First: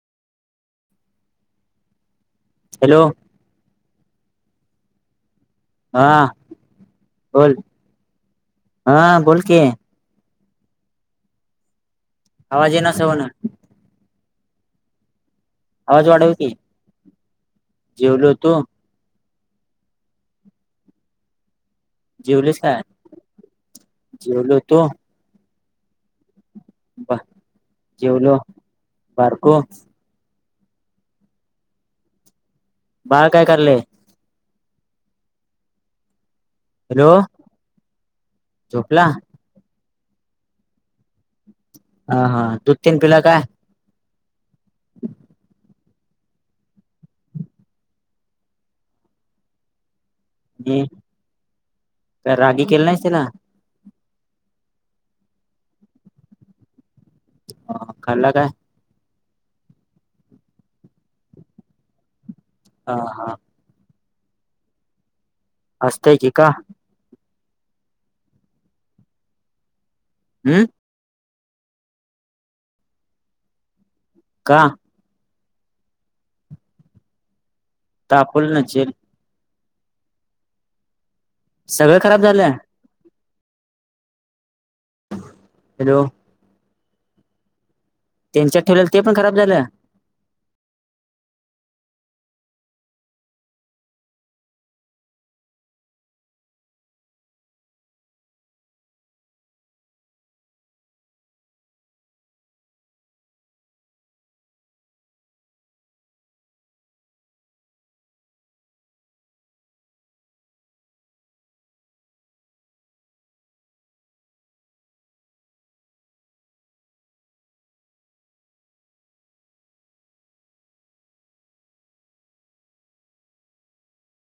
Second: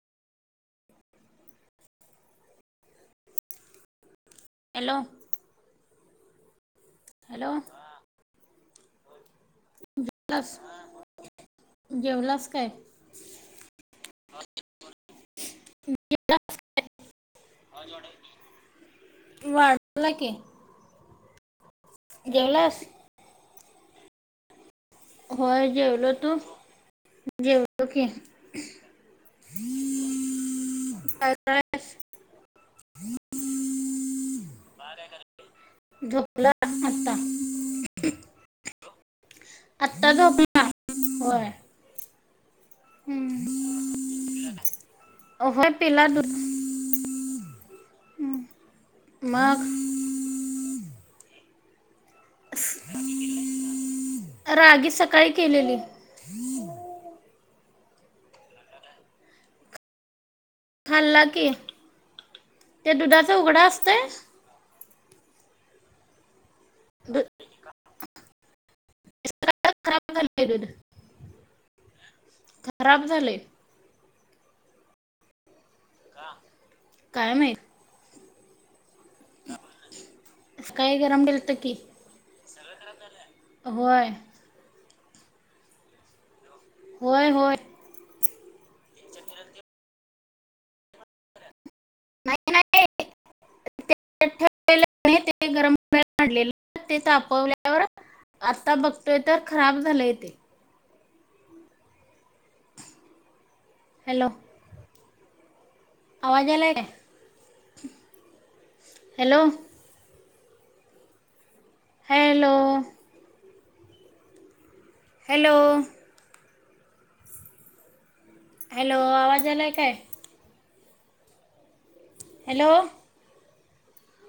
Hello hello हा hello बोल हा बोल की. लास आवाज येईना सवन. [unintelligible] आवाज वाढव जेवला- की. जेवलो तू. वाढवला की. जेवलीस काय जेवलास? जेवलो तू. होय जेवलो तू. ब जेवलो की जेवलो बारको. काय काय आकाश. बाळ काय करालंय? [unintelligible] आता. पला आता झोपला होय. हा दुध तेन पिला काय? हम्म. पिला दूध. हम्म, मग. हम. रागी केली नाहीस तिला? रागी सकाळी केलेली. खाल्ला काय? खाल्ला की. ते हा हा दुधाचा उघड असतंय. असतय की का? [unintelligible] हम्म [unintelligible] खराब झालय. का? काय माहीत. तपवली नसचील. काय गरम केलं की सगळं खराब झालं. होय. हॅलो. होय होय. त्यांच्यात ठेलेल ते पण खराब झालं. नाही नाही, ठेवले ते गरम पाले ते तचापवल्यावर आता बघतोय तर खराब झालंय ते. हॅलो. आवाज यायलाय काय? हॅलो. हॅलो. हॅलो. हॅलो आवाज यायलाय काय? हॅलो.